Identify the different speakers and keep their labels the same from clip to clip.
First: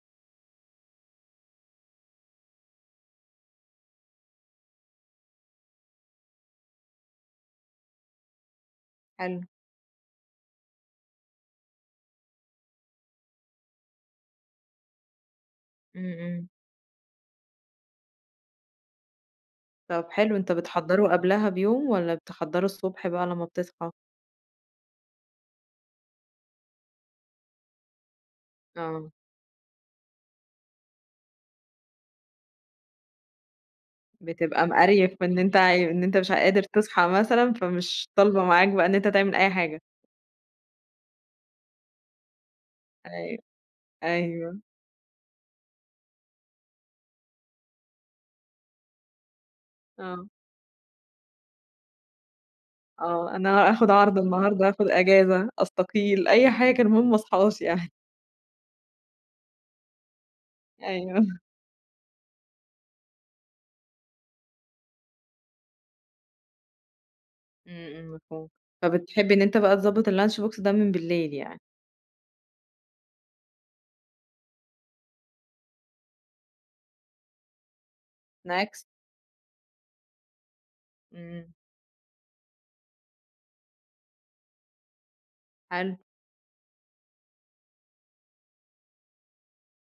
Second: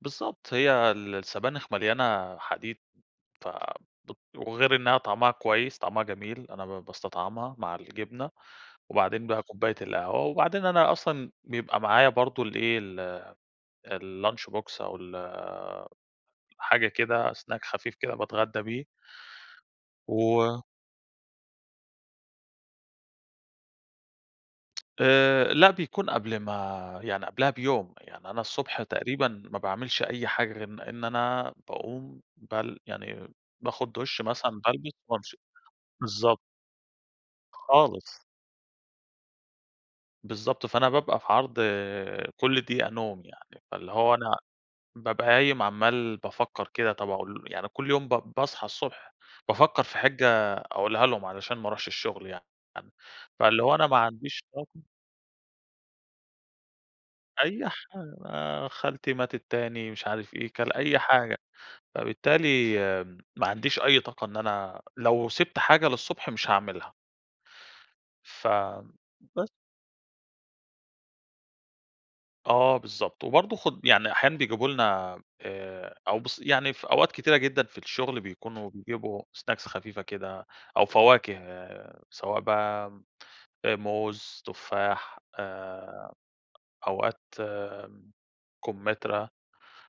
Speaker 1: بالضبط هي ال السبانخ مليانة حديد، ف بت وغير إنها طعمها كويس، طعمها جميل أنا ب باستطعمها مع الجبنة، وبعدين
Speaker 2: حلو.
Speaker 1: بقى كوباية القهوة وبعدين أنا أصلًا بيبقى معايا برضو الإيه، ال الlunch box أو ال
Speaker 2: إمم، إمم.
Speaker 1: حاجة كده snack خفيف كده باتغدى بيه.
Speaker 2: طب حلو، أنتَ
Speaker 1: و
Speaker 2: بتحضّره قبلها بيوم، والّا بتحضّره الصبح بقى لمّا بتصحى؟
Speaker 1: آآ، لأ بيكون قبل ما يعني قبلها بيوم، يعني أنا الصُبح
Speaker 2: آه.
Speaker 1: تقريبًا ما باعملش أي حاجة غير إن إن أنا باقوم بل يعني باخُذ دُش مثلًا،
Speaker 2: بتبقى
Speaker 1: بالبس
Speaker 2: مقريّف
Speaker 1: وأمشي
Speaker 2: إن أنتَ إن أنتَ مش
Speaker 1: بالضبط.
Speaker 2: قادر تصحى مثلًا، فمش
Speaker 1: خالص.
Speaker 2: طالْبة معاك بقى إن أنتَ تعمل أي حاجة.
Speaker 1: بالضبط، فأنا بابقى في عرض كُل دقيقة نوم
Speaker 2: أيوه،
Speaker 1: يعني. فاللي هو أنا
Speaker 2: أيوه.
Speaker 1: بابقى قايم عمّال بافكر كده، طب أقول يعني كل يوم با باصحى الصبح بافكر في
Speaker 2: آه.
Speaker 1: حِجَّة أقولها لهم علشان ما أروحش الشغل يعني، [unintelligible]
Speaker 2: آه،
Speaker 1: فاللي
Speaker 2: أنا
Speaker 1: هو أنا
Speaker 2: أخد
Speaker 1: ما
Speaker 2: عارضة
Speaker 1: عنديش
Speaker 2: النهاردة،
Speaker 1: طاقة
Speaker 2: أخد إجازة، أستقيل، أي حاجة المُهم ما اصحاش
Speaker 1: أي
Speaker 2: يعني
Speaker 1: حا آآ، خالتي ماتت تاني مش عارف إيه كان أي
Speaker 2: أيوه.
Speaker 1: حاجة. فبالتالي ما عنديش أي طاقة إن أنا لو سِبْت حاجة للصبح مش هاعملها.
Speaker 2: إمم، إمم
Speaker 1: فَ
Speaker 2: مفهوم. فبتحب إن
Speaker 1: بس
Speaker 2: أنتَ بقى تضبّط الlunch box ده من بالليل يعني.
Speaker 1: آه، بالضبط، وبرضو خُد يعني أحيانا بيجيبوا لنا، آآ أو بُص يعني في أوقات كثيرة جدًا في الشغل بيكونوا
Speaker 2: snacks.
Speaker 1: بيجيبوا snacks خفيفة كده، أو فواكه
Speaker 2: إمم.
Speaker 1: سواء بقى آآ، موز، تفاح
Speaker 2: حلو.
Speaker 1: آآ، أوقات آمم، كُمترى،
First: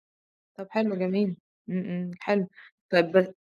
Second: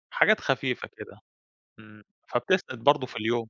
Speaker 1: حاجات
Speaker 2: طب
Speaker 1: خفيفة
Speaker 2: حلو
Speaker 1: كده.
Speaker 2: جميل، إمم،
Speaker 1: إمم،
Speaker 2: إمم حلو.
Speaker 1: فبتسند برضو
Speaker 2: طيب
Speaker 1: في
Speaker 2: بس
Speaker 1: اليوم.